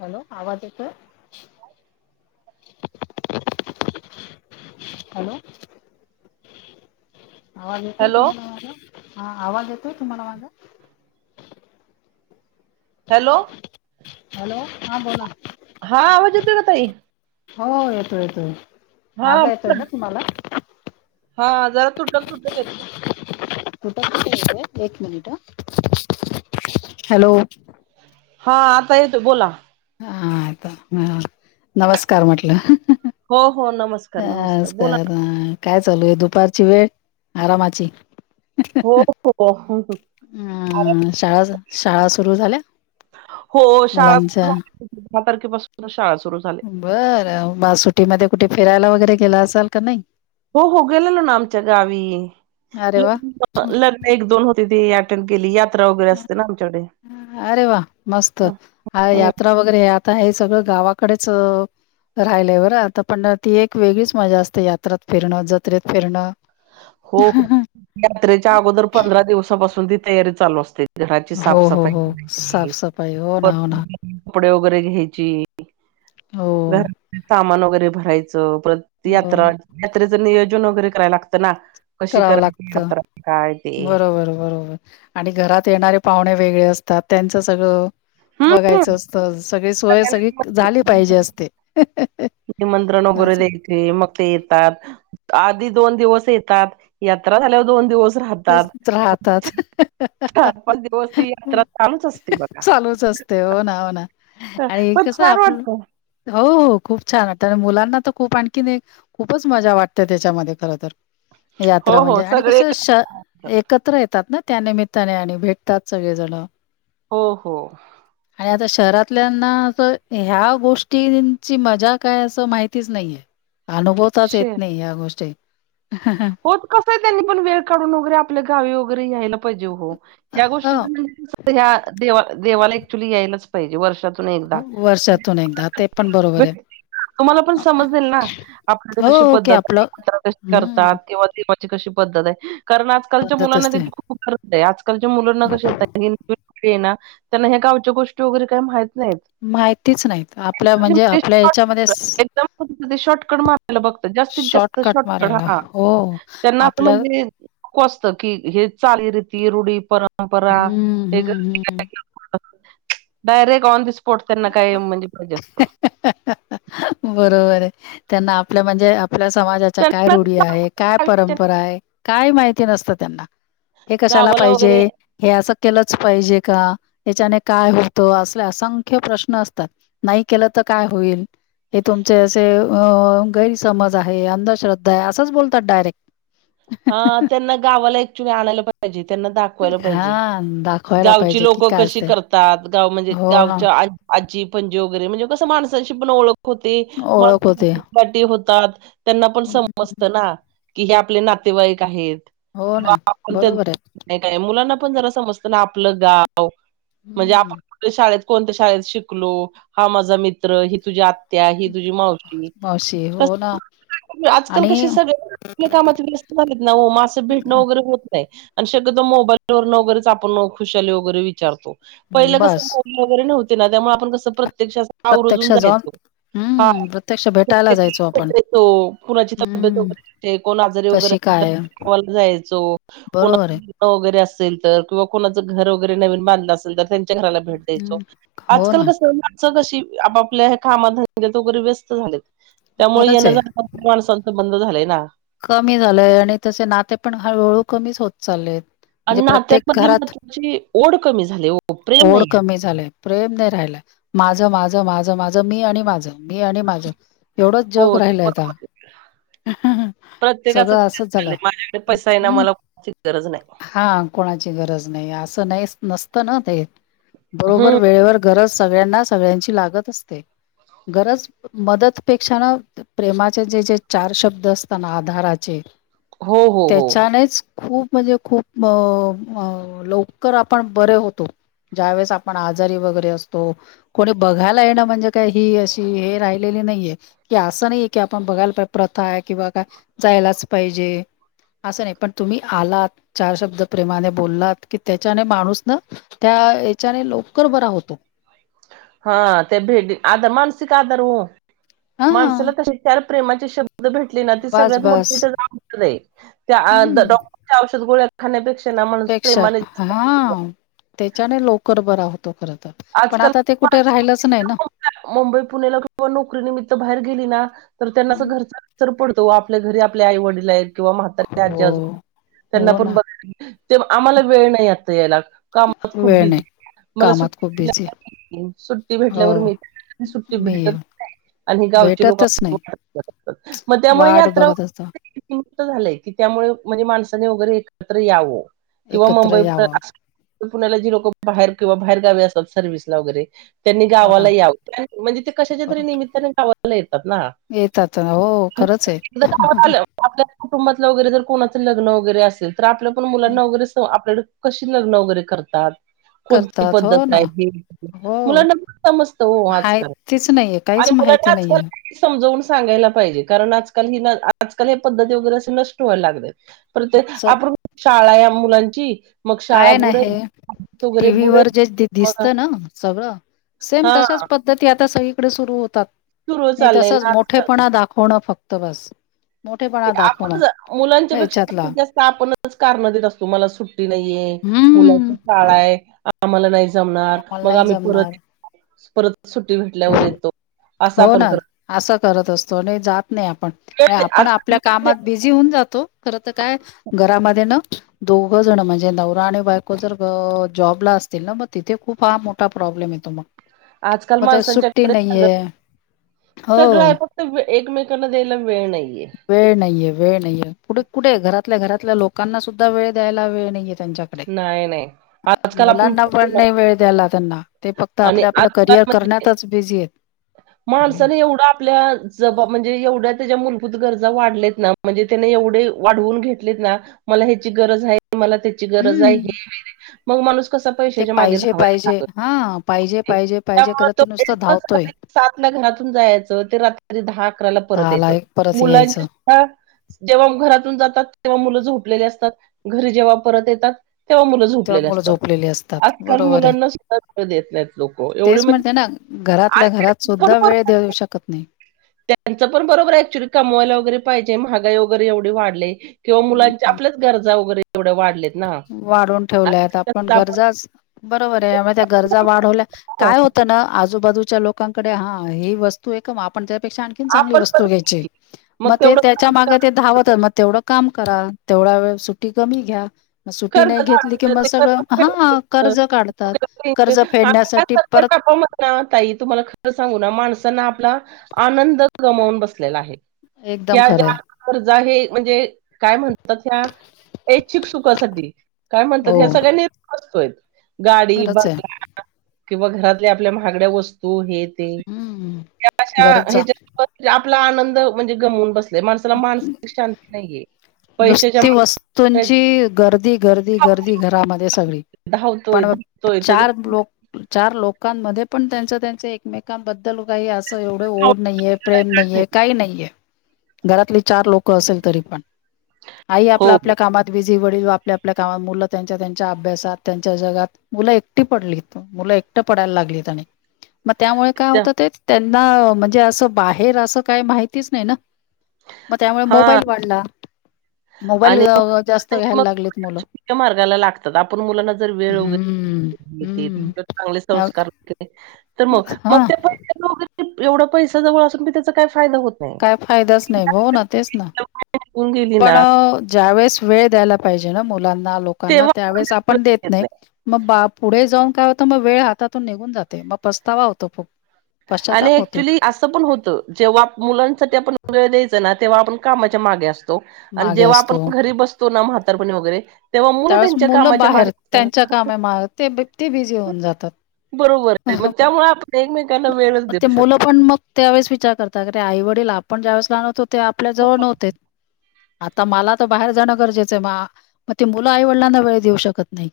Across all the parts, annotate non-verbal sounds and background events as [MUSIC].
Hello आवाज येतोय hello आवाज येतोय हॅलो तुम्हाला माझा हा आवाज येतोय तुम्हाला माझा हॅलो हॅलो हा बोलाना हा आवज येयेतोय ना ताई हो येतो येतोय हा माझा येतोय बोला ना तुम्हाला हा जरा तुटक तुटक येतोय. कुठ आहे एक मिनिट ह हॅलो हा आता येतोय बोला. हा आता ह नमस्कार म्हटलं. हो. हो नमस्कार नमस्कार आज का बोला ना. काय चालू आहे दुपारची वेळ आरामाची हो हो अम् शाळा शाळा सुरु झाल्या? हो शाळा सुरू मुलांच्या झाली दहा तारखेपासूनच शाळा सु बरं म सुटीमध्ये कुठे फिरायला वगैरे गेला असाल का नाही? हो हो गेलेलो ना आमच्या गावी अरे ल वा लग्ना एक दोन हो ती अटेंड केली. वगैरे असते ना आमच्याकडे अरे वा मस्त हम्म. हो यात्रा वगैरे हे आता हे सगळं गावाकडेच राहिलय बरं आता पण ती एक वेगळीच मजा असते यात्रात फिरणं, जत्रेत फिरणं. हो यात्रेच्या अगोदर पंधरा दिवसापासून ती तयारी चालू असते. घराची हो हो हो साफसफाई साफसफाई हो ना हो ना कपडे वगैरे घ्यायची. हो घर सामान वगैरे भरायचं परत हो यात्रा यात्रेच नियोजन वगैरे कराय लागतं ना कशी कराव करायची लागत यात्रा काय ते बरोबर बरोबर आणि घरात येणारे पाहुणे वेगळे असतात त्यांचं सगळं हम्म बघायचं असत सगळी सोय सगळी सगळ्यांना झाली पाहिजे असते. निमंत्रण वगैरे असं द्यायचे मग ते येतात आधीच दोन दिवस येतात यात्रा झाल्यावर दोन दिवस तेच राहतात राहतात चार, पाच दिवस ती यात्रा चालूच असते बघा. ते हो ना हो ना आणि पण कसं छान आपलं वाटत हो हो खूप छान वाटतं आणि मुलांना तर खूप आणखीन एक खूपच मजा वाटते त्याच्यामध्ये खर तर हो यात्रा हो म्हणजे आणि सगळे कसं श एकत्र येतात ना त्यानिमित्ताने आणि भेटतात सगळेजण हो हो. आता शहरातल्यांना असं ह्या गोष्टींची मजा काय असं माहितीच नाहीये. अनुभवताच येत श नाही या गोष्टी होत कसं आहे त्यांनी पण वेळ काढून वगैरे आपल्या गावी वगैरे यायला पाहिजे हो. ह्या गोष्टी ह म्हणजे देवाला ॲक्च्युली यायलाच पाहिजे वर्षात एकदा वर्षातून एकदा ते पण बरोबर आहे तुम्हाला पण समजेल ना आपल्या हो कशी ओके पद्धत आहे. आपलं तात हम्म किंवा देवाची कशी पद्धत आहे. कारण आजकालच्या पद्धत मुलांना असते त्याची खूप गरज आहे आजकालच्या मुलांना कशा ये ना त्यांना ह्या गावच्या गोष्टी वगैरे काय माहित नाहीत माहितीच नाहीत आपल्या म्हणजे आपल्या याच्यामध्ये शॉर्टकट मारायला बघतात. जास्तीत जास्त शॉर्टकट शॉटकट मारायला. हा हो त्यांना आता आपल्या म्हणजे नको असत कि हे चालीरीती, रुढी, परंपरा हम्म, हे हम्म, हम्म. डायरेक्ट ऑन दी स्पॉट त्यांना काय म्हणजे पाहिजे असतं. बरोबर आहे, त्यांना आपलं म्हणजे आपल्या समाजाच्या काय रूढी आहे, काय त्यांना परंपरा आहे? काय माहिती नसतं त्यांना. हे कशाला गावाला वगैरे पाहिजे? हे असं केलच पाहिजे का? ह्याच्याने काय होतं? असले असंख्य प्रश्न असतात, नाही केलं तर काय होईल? हे तुमचे असे अ गैरसमज आहे अंधश्रद्धा आहे असंच बोलतात डायरेक्ट. हा त्यांना गावाला ऍक्च्युली आणायला पाहिजे. त्यांना दाखवायला पाहिजे, हां, दाखवायला गावची पाहिजे की लोकं काय कशी असते. करतात? गाव म्हणजे हो ना, गावच्या आ आजी पंजी वगैरे म्हणजे कसं माणसांशी पण ओळख कोती मग ओळख होते. मोटी होतात, त्यांना पण हम्म समजत ना की, हे आप आपले नातेवाईक आहेत हो किंवा ना आपण त्यांचं बरोबर आहे. काय मुलांना मुलांना पण जरा समजत ना, आपलं गाव म्हणजे आपण हम्म. कुठल्या शाळेत कोणत्या शाळेत शिकलो, हा माझा मित्र, ही तुझी आत्या, ही तुझी मावशी, मावशी हो ना आजकाल आणि कसे सगळ आपापल्या कामात बिझी असता त ना हो. म आस भेटणं वगैरे होत नाही. आणि शकतो मोबाईल वरन, वगेरेच आपण खुशाली वगैरे विचारतो. पहिलं कसं बस मोबाईल वगैरे नव्हत? ना, त्यामुळे आपण कसं प्रत्यक्ष आस प्रत्यक्ष आवर्जून जाऊन जायचो. हा हम्म प्रत्यक्ष भेटायला प्रत्यक्ष जायचो आपण. भेटायचो, कुणाची तब्येत वगैरे हम्म बरी नसते, कोण आजारीे वगैरे कशी काय आहे? असले बोलवायला जायचो, कोण बरोबर आहे. [UNINTELLIGIBLE] तरी, असेल तर किंवा कोणाचं घर वगैरे नवीन बांधलं असेल तर त्यांच्या घराला भेट द्यायचो. हम्म हो आजकाल कस हाय ना? च कशी आपापल्या कामा धंद्यात वगेरे व्यस्त झालेत? त्यामुळे खरंच येन आहे. जाण माणसाच बंद झालय ना. कमी झालंय आणि तसे नाते पण हळूहळू कमीच होत चाललेत. म्हणजे आणि प्रत्येक नात्यांमधली घरात महत्वाची ओढ कमी झाली ओ. प्रेम ओढ नाही कमी झालेए, प्रेम नाही. ऱ्हायला, माझं- माझं- माझ -माझं, मी आणि माझं, मी आणि माझ. एवढंच जग राहिलय आता. प्रत्येकाच सगळं तेच असंच झालंय, झालं. माझ्याकडे पैसा हायना हम्म मला कोणाची गरज नाही. हां, कोणाची गरज नाही आस नाही स नसत ना ते, बरोबर हम्म वेळेवर गरज सगळ्यांना सगळ्यांची लागत असते. गरज मदतपेक्षा ना, प्रेमाचे जे जे चार शब्द असत ना, आधाराचे हो हो हो. त्याच्यानेच खूप म्हणजे खूप म अ लवकर आपण बरे होतो. ज्यावेेळेस आपण आजारी वगैरे असतो कोणी बघायला येणं म्हणजे काय ही अशी हे राहि लेली नाहीये की असं नाहीे की आपण बघायला पा प्रथा आहे किंवा काय जायलाच पाहिजे. असं नाही पण तुम्ही आलात, चार शब्द प्रेमाने बोललात की त्याच्याने माणूस ना त्या हेच्याने लवकर बरा होतो. हां ते भेडी आदा मानसिक आधार हो हां. माणसाला कसे चार प्रेमाचे शब्द भेटली ना ती बास सगळ्यात बास. मोठी त्याज औषध आहे त्या अ हम्म. डॉक्टरच्या औषध गोळ्या खाण्यापेक्षा ना माणूस पेक्षा प्रेमाने जास्त हां त्याच्याने लवकर बरा हो आजकाल नाही ना. [UNINTELLIGIBLE] मुंबई पुण्याला किंवा नोकरी निमित्त बाहेर गेली ना तर त्यांना असं हं. घरचा [UNINTELLIGIBLE] तो आपल्या घरी आपल्या आई वडील आहे किंवा म्हातारे आजी हो. आजोबा आहेत त्यांना हो पण ना. [UNINTELLIGIBLE] ते आम्हाला वेळ नाही आता यायला कामात खूप वेळ बिझी नाही. मला सु कामात खूप बिझी. [UNINTELLIGIBLE] सुट्टी हो. भेटल्यावर मी [UNINTELLIGIBLE] सुट्टी मी भेटत नाय. आणि गावचे भेटतच नाही. [UNINTELLIGIBLE] मग त्यामुळे वाट यात्रा [UNINTELLIGIBLE] बघत असतो. [UNINTELLIGIBLE] झालंय की त्यामुळे म्हणजे माणसाने वगैरे एकत्र यावं. किंवा एकत्र मुंबई यावं. पुण्याला जी लोक बाहेर किंवा बाहेर गावी असत सर्विसला वगैरे त्यांनी हो ना. गावालायाव म्हणजे ते कशाच्या तरी बरोबर. निमितताने गावाला येतात येतात. हो खरंच आहे. येतात ना आपल्या कुटुंबातला वगैरे जर कोणाचं लग्न वगैरे असेल तर आपल्या पण हं, मुलांना वगैरे आपल्याकडे कशी लग्न वगैरे करतात कोणती करतात हो पद्धत ना. हो. मुलांना पण समस्त हो हाय आजकाल तेच नाहीये काहीच आणि मुलांना माहिती आजकाल [INAUDIBLE] नाहीये किनाही समजवून सांगायला पाहिजे कारण आजकाल निदान आजकाल हे पद्धती वगैरे अस नष्ट व्हायला लागल्यात परत ते स आपण शाळा आहे मुलांची मग शाळा काय नाही बुडेेल तोबरे बुडेेल दिसत ना सगळं सेम हा तशाच पद्धती आता सगळीकडे सुरू होतात सुरू नाही चाललंय तसच ना आजकाल मोठेपणा दाखवणं फक्त बस ते मोठेपणा काय आपणच दाखवणं जर मुलांच्या पेक्षा याच्यातला जास्तीत जास्त आपणच कारण देत असतो मला सुट्टी नाहीये हम्म मुलांची शाळा आहे आम्हाला नाही जमणार जमणार मला मग नाही आम्ही परत जमणार येतो परत सुट्टी भेटल्यावर येतो असं हो आपण ना करत असं करत असतो आणि जात नाही आपण वेळ आणि दे- आपण आजकाल आपल्या वेळ दे कामात बिझी होऊन जातो खर तर काय घरामध्ये न दोघजण म्हणजे नवरा आणि बायको जर जॉबला असतील ना म तिथे खूप हा मोठा प्रॉब्लेम येतो म आजकाल माणसांच्याकडेच झालं सगळं हो आहे फक्त एकमेकांना द्यायला वेळ नाहीये वेळ नाहीये वेळ नाहीये. कुठे कुठे आहे घरातल्या घरातल्या लोकांना सुद्धा वेळ द्यायला वेळ नाहीयेत त्यांच्याकडे. नाही नाही आजकाल आपण मुलांना बघतो पण ना नाही वेळ द्यायला त्यांना ते फक्त आणि आपलं आपलं आजकाल करिअर म्हणजे करण्यातच बिझी आहेत हम्म. माणसाने एवढ आपल्या जबाब म्हणजे एवढ्या त्याच्या मलूत गरजा वाढलेत ना म्हणजे त्याने एवढे वाढवून घेतलेत ना मला ह्याची गरज आहे मला त्याची गरज हाय हे हम्म हाय रे मग माणूस कस ते पैशच्या मागे पाहिजे धवायला पाहिजे लागलं हा पाहिजे पाहिजे [INAUDIBLE] त्या पाहिजे मुळे करत तो ते नुसतं फेडतच धावतोय सात ला घरातून जायचं ते रात्री दहा अकराला परत दहाला यायचं एक परत मुलांची यायचं सुद्धा जेव्हा घरातून जातात तेव्हा मुलं झोपलेली असतात घरी जेव्हा परत येतात तेव्हा मुलं तेव्हा झोपलेले मुलं असतात झोपलेली असतात आजकाल बरोबर आहे. मुलांना सुद्धा वेळ देत नाहीत लोक एवढे तेच म्हणते म्हणजे ना घरातल्या आणि घरात त्यांचं पण सुद्धा वेळ बरोबर देऊ आहे. शकत नाहीत त्यांचं पण बरोबर आहे ऍक्च्युली कमवायला वगैरे पाहिजे महागाई वगैरे एवढे वाढले किंवा हम्म. मुलांच्या आपल्याच गरजा वगैरे केवढ्या वाढलेत. वाढून ठेवल्यात. आपण गरजाच पण बरोर आहे म त्या गरजा वाढवल्या हो. काय होत ना आजूबाजूच्या लोकांकडे. हा ही वस्तू आहे का मग आपण तेच्या पेक्षा आणखीन चांगली आपण वस्तू पण घ्याची म मग ते तेवढं त्याच्या कर्ज माग ते काढायचं. धवत मग तेवढं काम करा तेवढा वेळ सुट्टी कमी घ्या सुट्टी कर्ज नाही घेतली की काढायचं मग ते सगळं कर्ज हा. फेडायचं. कर्ज काढतात कर्ज फेडण्यासाठी परत हो मग ताई तुम्हाला खरा सांगूना माणसांना आपला आनंद गमावून बसलेला आहे [INAUDIBLE] एकदम ह्या खरं ज्या आहे आपुन हे म्हणजे काय म्हणतात हे इच्छुक सुखा साठी काय म्हणतात ह्या हो सगळ्याना नियम नसतोय गाडी खरंच आहे. बंगला किंवा घरातल्या आपल्या महागड्या वस्तू हे ते. हम्म ह्या आशा गरजा हेज्यात आपला आनंद म्हणजे गमून बसतात माणसाला मानसिक शांती नाहीये पैशाच्या नुसती माग वस्तूंची गर्दी गर्दी गर्दी घरामध्ये सगळी धावतोय, धावतोय, परवा धावतोय त्याच चार लोकं चार लोकांमध्ये पण त्यांच त्यांच एकमेकांबद्दल काही अस अस एवढं ओढ नाहीये प्रेम नाहीये काही नाहीये घरातली चार लोक असेल तरी पण आई हो आपल्या हो. आपल्या कामात बीझी वडील पण आपल्या आपल्या कामात मुल त्यांच्या त्यांच्या अभ्यास त्यांच्या जगात मुल एकटी पडलीत मूल एकट पडायला लागलीत आणि म त्यामुळे काय त्या होतं ते त्यांना म्हणजे असं बाहेर असं काही माहितीच नाही ना म त्यामुळे हां मोबाईल वाढला मोबाईल जास्त घ्यायला लागलेत मुलं नको त्या मार्गाला लागतात आपण मुलांना जर वेळ वगैरे हम्म नसलो देत हम्म तर चांगले संस्कार तर मग. मग हा ते पैसे जाऊदेत की एवढं पैसा जवळ असून बी त्याचा काय काय फायदाच नाही भाऊ ना तेच ना निघून गेली पण ना, ज्यावेळेस वेळ द्यायला पाहिजे ना मुलांना लोकांना त्यावेळेस आपण देत नाही मग बा पुढे जाऊ काय होतं मग वेळ हातातून निघून जाते मग पस्तावा होतो फग आणि ऍक्च्युली असं पण होत जेव्हा मुलां आप वेळ द्यायच ना तेव्हा आपण कामाच्या मागे असतो आणि मागे जेव्हा आपण असतो. घरी बसतो ना पणे वगैरे तेव्हा मुलं त्यावेळेस त्यांच्या कामाच्या बाहेर मागे त्यांच्या कामे माग ते बि- ते बिझी होऊन जातात. बरोबर मग त्यामुळे आप ते मुलं पण मग त्यावेळेस विचार करतात अे आई वडील आपण ज्यावेळेस लहानवतो ते आपल्या जवळ नव्हते आता मला तर बाहेर जाणं गरजेचं आहे मग ते मुलं आईवडिलांना वेळ देऊ शकत नाही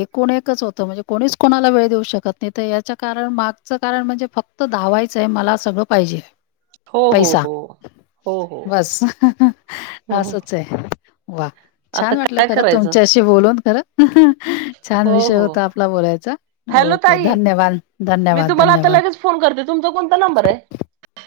एकूण एकच होतं म्हणजे कोणीच कोणाला वेळ देऊ शकत नाही तर याच्या कारण मागचं कारण म्हणजे फक्त धावायचंय मला सगळं पाहिजे हो, हो, पैसा हो. हो, हो. बस ह हो, सच आहे वा आता छान वाटलं काय खरं करायचं? तुमच्याशी बोलून खरं छान हो, विषय हो. होता आपला बोलायचा हॅलो ओके ताई, धन्यवाद मी धन्यवाद तुम्हाला आता धन्यवाद लगेच फोन करते तुमचा कोणता नंबर आहे